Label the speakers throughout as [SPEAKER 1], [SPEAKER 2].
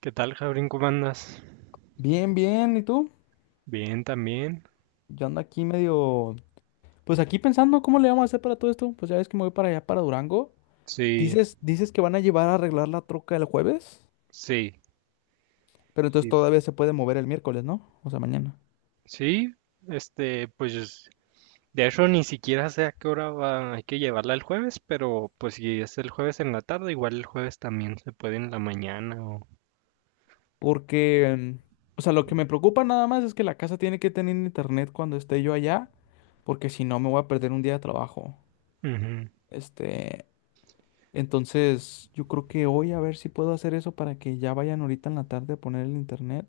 [SPEAKER 1] ¿Qué tal, Jabrín? ¿Cómo andas?
[SPEAKER 2] Bien, bien, ¿y tú?
[SPEAKER 1] Bien, también.
[SPEAKER 2] Yo ando aquí medio, pues aquí pensando cómo le vamos a hacer para todo esto. Pues ya ves que me voy para allá, para Durango.
[SPEAKER 1] Sí,
[SPEAKER 2] Dices que van a llevar a arreglar la troca el jueves,
[SPEAKER 1] sí,
[SPEAKER 2] pero entonces
[SPEAKER 1] sí,
[SPEAKER 2] todavía se puede mover el miércoles, ¿no? O sea, mañana.
[SPEAKER 1] sí. Este, pues, de hecho, ni siquiera sé a qué hora va, hay que llevarla el jueves, pero pues si es el jueves en la tarde, igual el jueves también se puede en la mañana o.
[SPEAKER 2] Porque, o sea, lo que me preocupa nada más es que la casa tiene que tener internet cuando esté yo allá, porque si no me voy a perder un día de trabajo.
[SPEAKER 1] Ujú.
[SPEAKER 2] Este, entonces yo creo que hoy a ver si puedo hacer eso para que ya vayan ahorita en la tarde a poner el internet.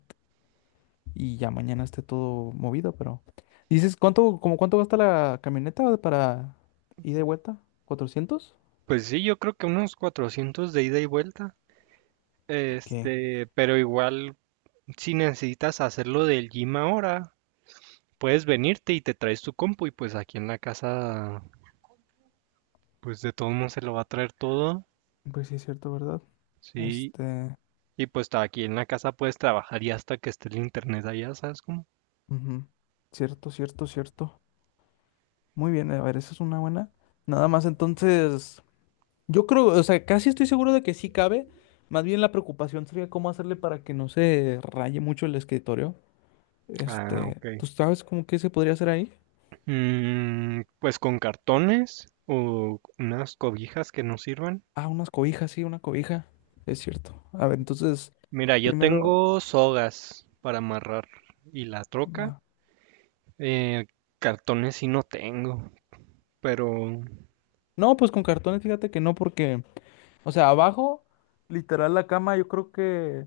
[SPEAKER 2] Y ya mañana esté todo movido, pero... Dices, ¿cuánto gasta la camioneta para ida y vuelta? 400.
[SPEAKER 1] Pues sí, yo creo que unos 400 de ida y vuelta.
[SPEAKER 2] Ok,
[SPEAKER 1] Este, pero igual, si necesitas hacerlo del gym ahora, puedes venirte y te traes tu compu y pues aquí en la casa, pues de todos modos se lo va a traer todo.
[SPEAKER 2] pues sí, es cierto, ¿verdad?
[SPEAKER 1] Sí,
[SPEAKER 2] Este...
[SPEAKER 1] y pues está aquí en la casa puedes trabajar y hasta que esté el internet allá, ¿sabes cómo?
[SPEAKER 2] Ujú. Cierto, cierto, cierto. Muy bien, a ver, esa es una buena. Nada más, entonces, yo creo, o sea, casi estoy seguro de que sí cabe. Más bien la preocupación sería cómo hacerle para que no se raye mucho el escritorio.
[SPEAKER 1] Ah, ok.
[SPEAKER 2] ¿Tú sabes cómo que se podría hacer ahí?
[SPEAKER 1] Mm, pues con cartones o unas cobijas que no sirvan.
[SPEAKER 2] Ah, unas cobijas, sí, una cobija. Es cierto. A ver, entonces,
[SPEAKER 1] Mira, yo
[SPEAKER 2] primero...
[SPEAKER 1] tengo sogas para amarrar y la troca.
[SPEAKER 2] Va.
[SPEAKER 1] Eh, cartones sí no tengo, pero
[SPEAKER 2] No, pues con cartones, fíjate que no, porque, o sea, abajo, literal, la cama, yo creo que,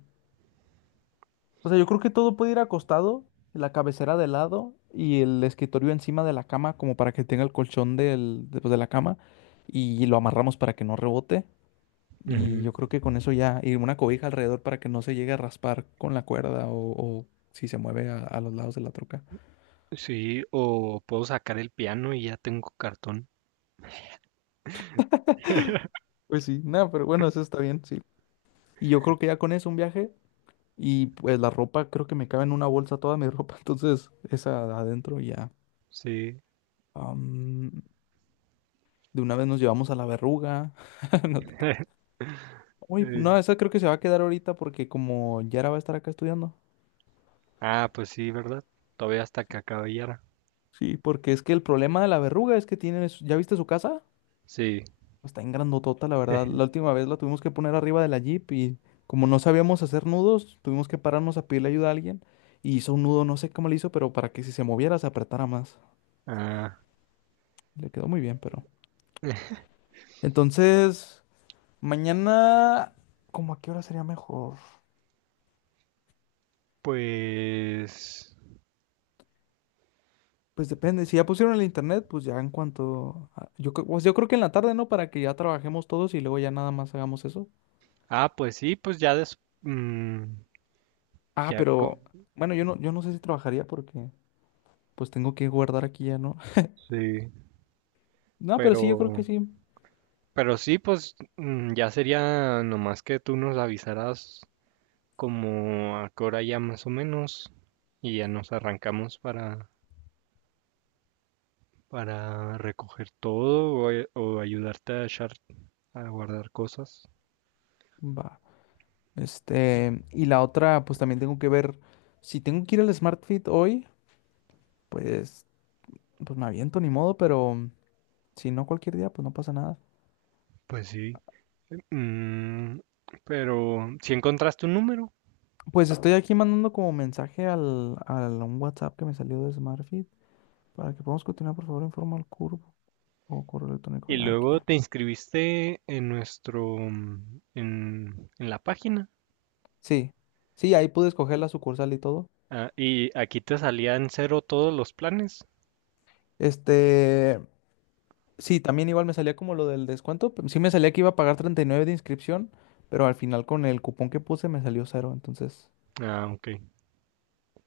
[SPEAKER 2] o sea, yo creo que todo puede ir acostado, la cabecera de lado y el escritorio encima de la cama, como para que tenga el colchón de la cama, y lo amarramos para que no rebote. Y
[SPEAKER 1] ujú,
[SPEAKER 2] yo creo que con eso ya, y una cobija alrededor para que no se llegue a raspar con la cuerda o si se mueve a los lados de la troca.
[SPEAKER 1] sí, o puedo sacar el piano y ya tengo cartón.
[SPEAKER 2] Pues sí, nada, pero bueno, eso está bien, sí. Y yo creo que ya con eso un viaje y pues la ropa, creo que me cabe en una bolsa toda mi ropa, entonces esa adentro y ya.
[SPEAKER 1] Sí.
[SPEAKER 2] Am, de una vez nos llevamos a la verruga. No te creas. Uy,
[SPEAKER 1] eh,
[SPEAKER 2] no, esa creo que se va a quedar ahorita porque como Yara va a estar acá estudiando.
[SPEAKER 1] ah, pues sí, ¿verdad? Todavía hasta que acabe ya.
[SPEAKER 2] Sí, porque es que el problema de la verruga es que ¿ya viste su casa?
[SPEAKER 1] Sí.
[SPEAKER 2] Está en grandotota, la verdad. La última vez la tuvimos que poner arriba de la Jeep y como no sabíamos hacer nudos, tuvimos que pararnos a pedirle ayuda a alguien y hizo un nudo, no sé cómo le hizo, pero para que si se moviera se apretara más.
[SPEAKER 1] Ah,
[SPEAKER 2] Le quedó muy bien, pero... Entonces, mañana, ¿cómo a qué hora sería mejor?
[SPEAKER 1] pues,
[SPEAKER 2] Pues depende, si ya pusieron el internet, pues ya en cuanto... pues yo creo que en la tarde, ¿no? Para que ya trabajemos todos y luego ya nada más hagamos eso.
[SPEAKER 1] ah, pues sí, pues ya des, mm,
[SPEAKER 2] Ah,
[SPEAKER 1] ya co-
[SPEAKER 2] pero... Bueno, yo no sé si trabajaría porque pues tengo que guardar aquí ya, ¿no?
[SPEAKER 1] sí,
[SPEAKER 2] No, pero sí, yo creo
[SPEAKER 1] pero,
[SPEAKER 2] que sí.
[SPEAKER 1] pero sí, pues ya sería nomás que tú nos avisaras como a qué hora ya más o menos y ya nos arrancamos para recoger todo o ayudarte a echar, a guardar cosas.
[SPEAKER 2] Va. Y la otra, pues también tengo que ver. Si tengo que ir al Smart Fit hoy, pues, pues me aviento ni modo, pero si no cualquier día, pues no pasa nada.
[SPEAKER 1] Pues sí, mm, pero si encontraste un número.
[SPEAKER 2] Pues estoy aquí mandando como mensaje al un WhatsApp que me salió de Smart Fit para que podamos continuar, por favor, informa al curvo o correo electrónico.
[SPEAKER 1] Y
[SPEAKER 2] Ah, aquí
[SPEAKER 1] luego
[SPEAKER 2] ya.
[SPEAKER 1] te inscribiste en nuestro, en la página.
[SPEAKER 2] Sí, sí, ahí pude escoger la sucursal y todo.
[SPEAKER 1] Ah, y aquí te salían cero todos los planes.
[SPEAKER 2] Este. Sí, también igual me salía como lo del descuento, pero sí me salía que iba a pagar 39 de inscripción, pero al final con el cupón que puse me salió cero. Entonces,
[SPEAKER 1] Ah, ok.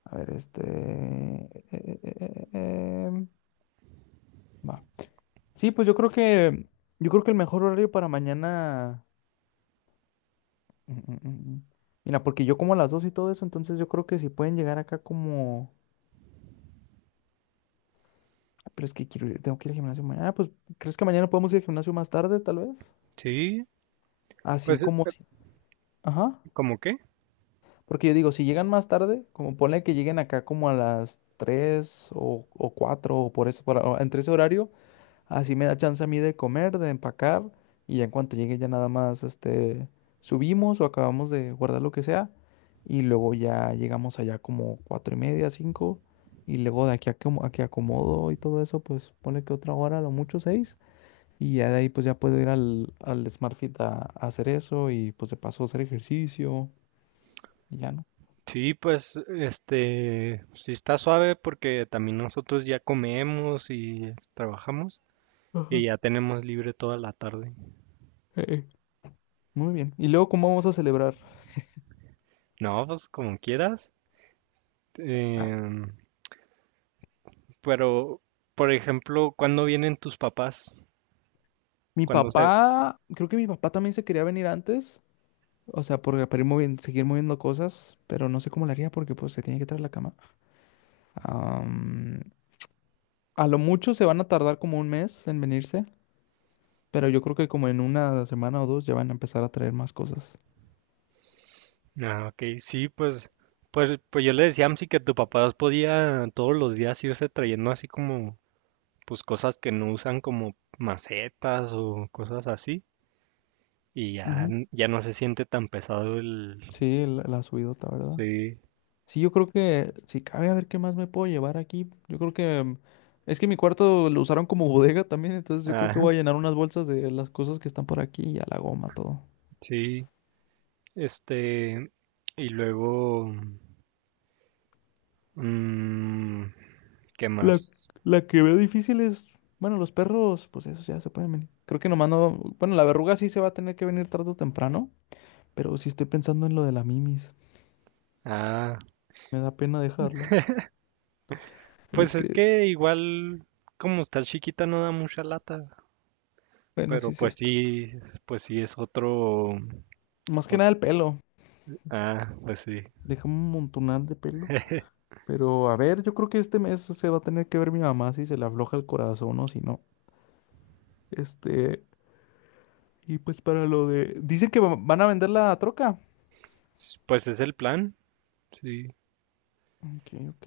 [SPEAKER 2] a ver, va. Sí, pues yo creo que... Yo creo que el mejor horario para mañana... mm, mm, mm, mm. Mira, porque yo como a las 2 y todo eso, entonces yo creo que si pueden llegar acá como... Ay, pero es que quiero ir, tengo que ir al gimnasio mañana. Ah, pues, ¿crees que mañana podemos ir al gimnasio más tarde, tal vez?
[SPEAKER 1] Sí,
[SPEAKER 2] Así
[SPEAKER 1] pues,
[SPEAKER 2] como... si- Ajá.
[SPEAKER 1] ¿cómo qué?
[SPEAKER 2] Porque yo digo, si llegan más tarde, como ponle que lleguen acá como a las 3 o 4 o por eso, o entre ese horario, así me da chance a mí de comer, de empacar y ya en cuanto llegue ya nada más subimos o acabamos de guardar lo que sea y luego ya llegamos allá como 4:30, 5 y luego de aquí a que acomodo y todo eso, pues ponle que otra hora, a lo mucho 6 y ya de ahí pues ya puedo ir al Smart Fit a hacer eso y pues de paso hacer ejercicio y ya
[SPEAKER 1] Sí, pues, este, sí está suave porque también nosotros ya comemos y trabajamos y
[SPEAKER 2] no.
[SPEAKER 1] ya tenemos libre toda la tarde.
[SPEAKER 2] Eh, eh, Muy bien. ¿Y luego cómo vamos a celebrar?
[SPEAKER 1] No, pues como quieras.
[SPEAKER 2] Ah,
[SPEAKER 1] Em, pero, por ejemplo, ¿cuándo vienen tus papás?
[SPEAKER 2] mi
[SPEAKER 1] ¿Cuándo
[SPEAKER 2] papá, creo que mi papá también se quería venir antes. O sea, porque para ir moviendo, seguir moviendo cosas, pero no sé cómo lo haría porque pues se tiene que traer la cama. Am, a lo mucho se van a tardar como un mes en venirse, pero yo creo que como en una semana o dos ya van a empezar a traer más cosas.
[SPEAKER 1] Ah, ok, sí, pues, pues yo le decía a Amsi que tu papá podía todos los días irse trayendo así como, pues cosas que no usan como macetas o cosas así, y ya,
[SPEAKER 2] Ujú.
[SPEAKER 1] ya no se siente tan pesado el.
[SPEAKER 2] Sí, la subidota, ¿verdad?
[SPEAKER 1] Sí,
[SPEAKER 2] Sí, yo creo que si cabe a ver qué más me puedo llevar aquí. Yo creo que es que mi cuarto lo usaron como bodega también, entonces yo creo que
[SPEAKER 1] ah,
[SPEAKER 2] voy a llenar unas bolsas de las cosas que están por aquí y a la goma todo.
[SPEAKER 1] sí, este, y luego, mm, ¿qué
[SPEAKER 2] La,
[SPEAKER 1] más?
[SPEAKER 2] la que veo difícil es, bueno, los perros, pues esos ya se pueden venir. Creo que nomás no, bueno, la verruga sí se va a tener que venir tarde o temprano, pero sí estoy pensando en lo de la mimis.
[SPEAKER 1] Ah,
[SPEAKER 2] Me da pena dejarla. Pero es
[SPEAKER 1] pues es
[SPEAKER 2] que,
[SPEAKER 1] que igual, como está chiquita no da mucha lata,
[SPEAKER 2] bueno,
[SPEAKER 1] pero
[SPEAKER 2] sí es cierto.
[SPEAKER 1] pues sí es otro.
[SPEAKER 2] Más que
[SPEAKER 1] No-
[SPEAKER 2] nada el pelo.
[SPEAKER 1] Ah, pues sí.
[SPEAKER 2] Deja un montonal de pelo. Pero a ver, yo creo que este mes se va a tener que ver mi mamá si se le afloja el corazón o si no. Este, y pues para lo de... Dicen que van a vender la troca.
[SPEAKER 1] Pues es el plan, sí.
[SPEAKER 2] Ok, ok.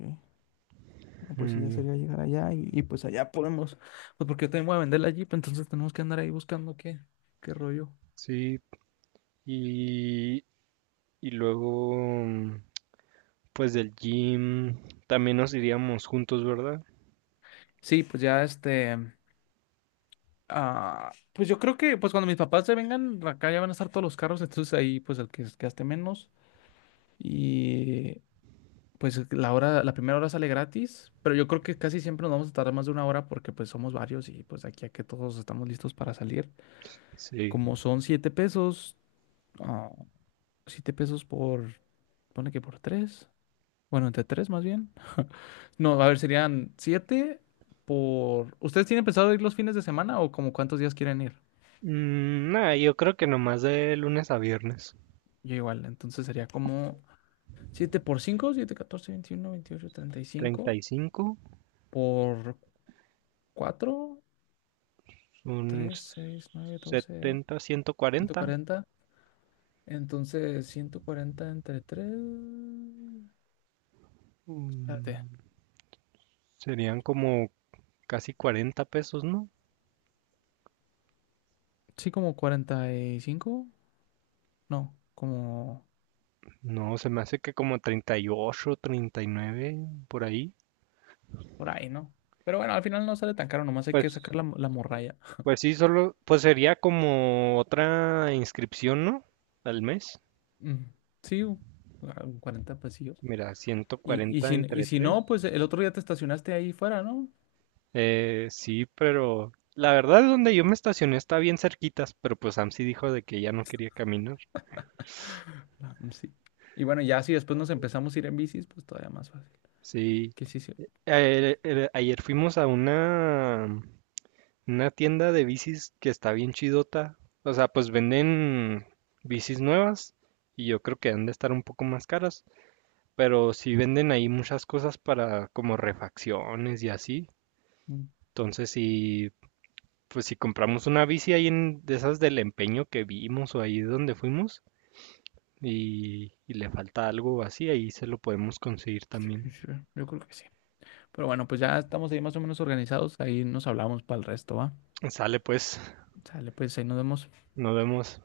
[SPEAKER 2] No, pues sí, ya
[SPEAKER 1] Mm,
[SPEAKER 2] sería llegar allá y pues allá podemos... Pues porque yo también voy a vender la Jeep, entonces tenemos que andar ahí buscando qué rollo.
[SPEAKER 1] sí, y, y luego, pues del gym también nos iríamos juntos, ¿verdad?
[SPEAKER 2] Sí, pues ya pues yo creo que pues cuando mis papás se vengan, acá ya van a estar todos los carros, entonces ahí pues el que gaste menos. Y pues la primera hora sale gratis, pero yo creo que casi siempre nos vamos a tardar más de una hora porque pues somos varios y pues de aquí a que todos estamos listos para salir.
[SPEAKER 1] Sí.
[SPEAKER 2] Como son ah, siete pesos por, pone que por tres, bueno, entre tres más bien. No, a ver, serían siete por... ¿Ustedes tienen pensado ir los fines de semana o como cuántos días quieren ir?
[SPEAKER 1] Mm, nada, yo creo que nomás de lunes a viernes.
[SPEAKER 2] Yo igual, entonces sería como siete por cinco, siete, catorce, veintiuno, veintiocho, treinta y
[SPEAKER 1] treinta
[SPEAKER 2] cinco
[SPEAKER 1] y cinco
[SPEAKER 2] por cuatro.
[SPEAKER 1] un
[SPEAKER 2] Tres, seis, nueve, doce.
[SPEAKER 1] 70,
[SPEAKER 2] ciento
[SPEAKER 1] 140.
[SPEAKER 2] cuarenta Entonces, 140 entre tres. Espérate.
[SPEAKER 1] mm, Serían como casi 40 pesos, ¿no?
[SPEAKER 2] Sí, como 45. No, como
[SPEAKER 1] No, se me hace que como 30, 38, 39 por ahí.
[SPEAKER 2] por ahí, ¿no? Pero bueno, al final no sale tan caro, nomás hay
[SPEAKER 1] Pues
[SPEAKER 2] que sacar la morralla.
[SPEAKER 1] Pues sí, solo, pues sería como otra inscripción, ¿no? Al mes.
[SPEAKER 2] Mm, sí, un pesillos.
[SPEAKER 1] Mira,
[SPEAKER 2] Y, y,
[SPEAKER 1] 140
[SPEAKER 2] si, y
[SPEAKER 1] entre
[SPEAKER 2] si no,
[SPEAKER 1] 3.
[SPEAKER 2] pues el otro día te estacionaste ahí fuera, ¿no?
[SPEAKER 1] Sí, pero la verdad donde yo me estacioné está bien cerquitas, pero pues Sam sí dijo de que ya no quería caminar.
[SPEAKER 2] Ah, mm, sí. Y bueno, ya si después nos empezamos a ir en bicis, pues todavía más fácil.
[SPEAKER 1] Sí.
[SPEAKER 2] Que sí, sí.
[SPEAKER 1] Ayer fuimos a una tienda de bicis que está bien chidota. O sea, pues venden bicis nuevas y yo creo que han de estar un poco más caras. Pero sí venden ahí muchas cosas para como refacciones y así.
[SPEAKER 2] Mm,
[SPEAKER 1] Entonces, si, pues si compramos una bici ahí de esas del empeño que vimos o ahí donde fuimos y le falta algo así, ahí se lo podemos conseguir
[SPEAKER 2] sí,
[SPEAKER 1] también.
[SPEAKER 2] sí. Yo creo que sí. Pero bueno, pues ya estamos ahí más o menos organizados. Ahí nos hablamos para el resto, ¿va?
[SPEAKER 1] Sale pues,
[SPEAKER 2] Sale, pues ahí nos vemos.
[SPEAKER 1] nos vemos.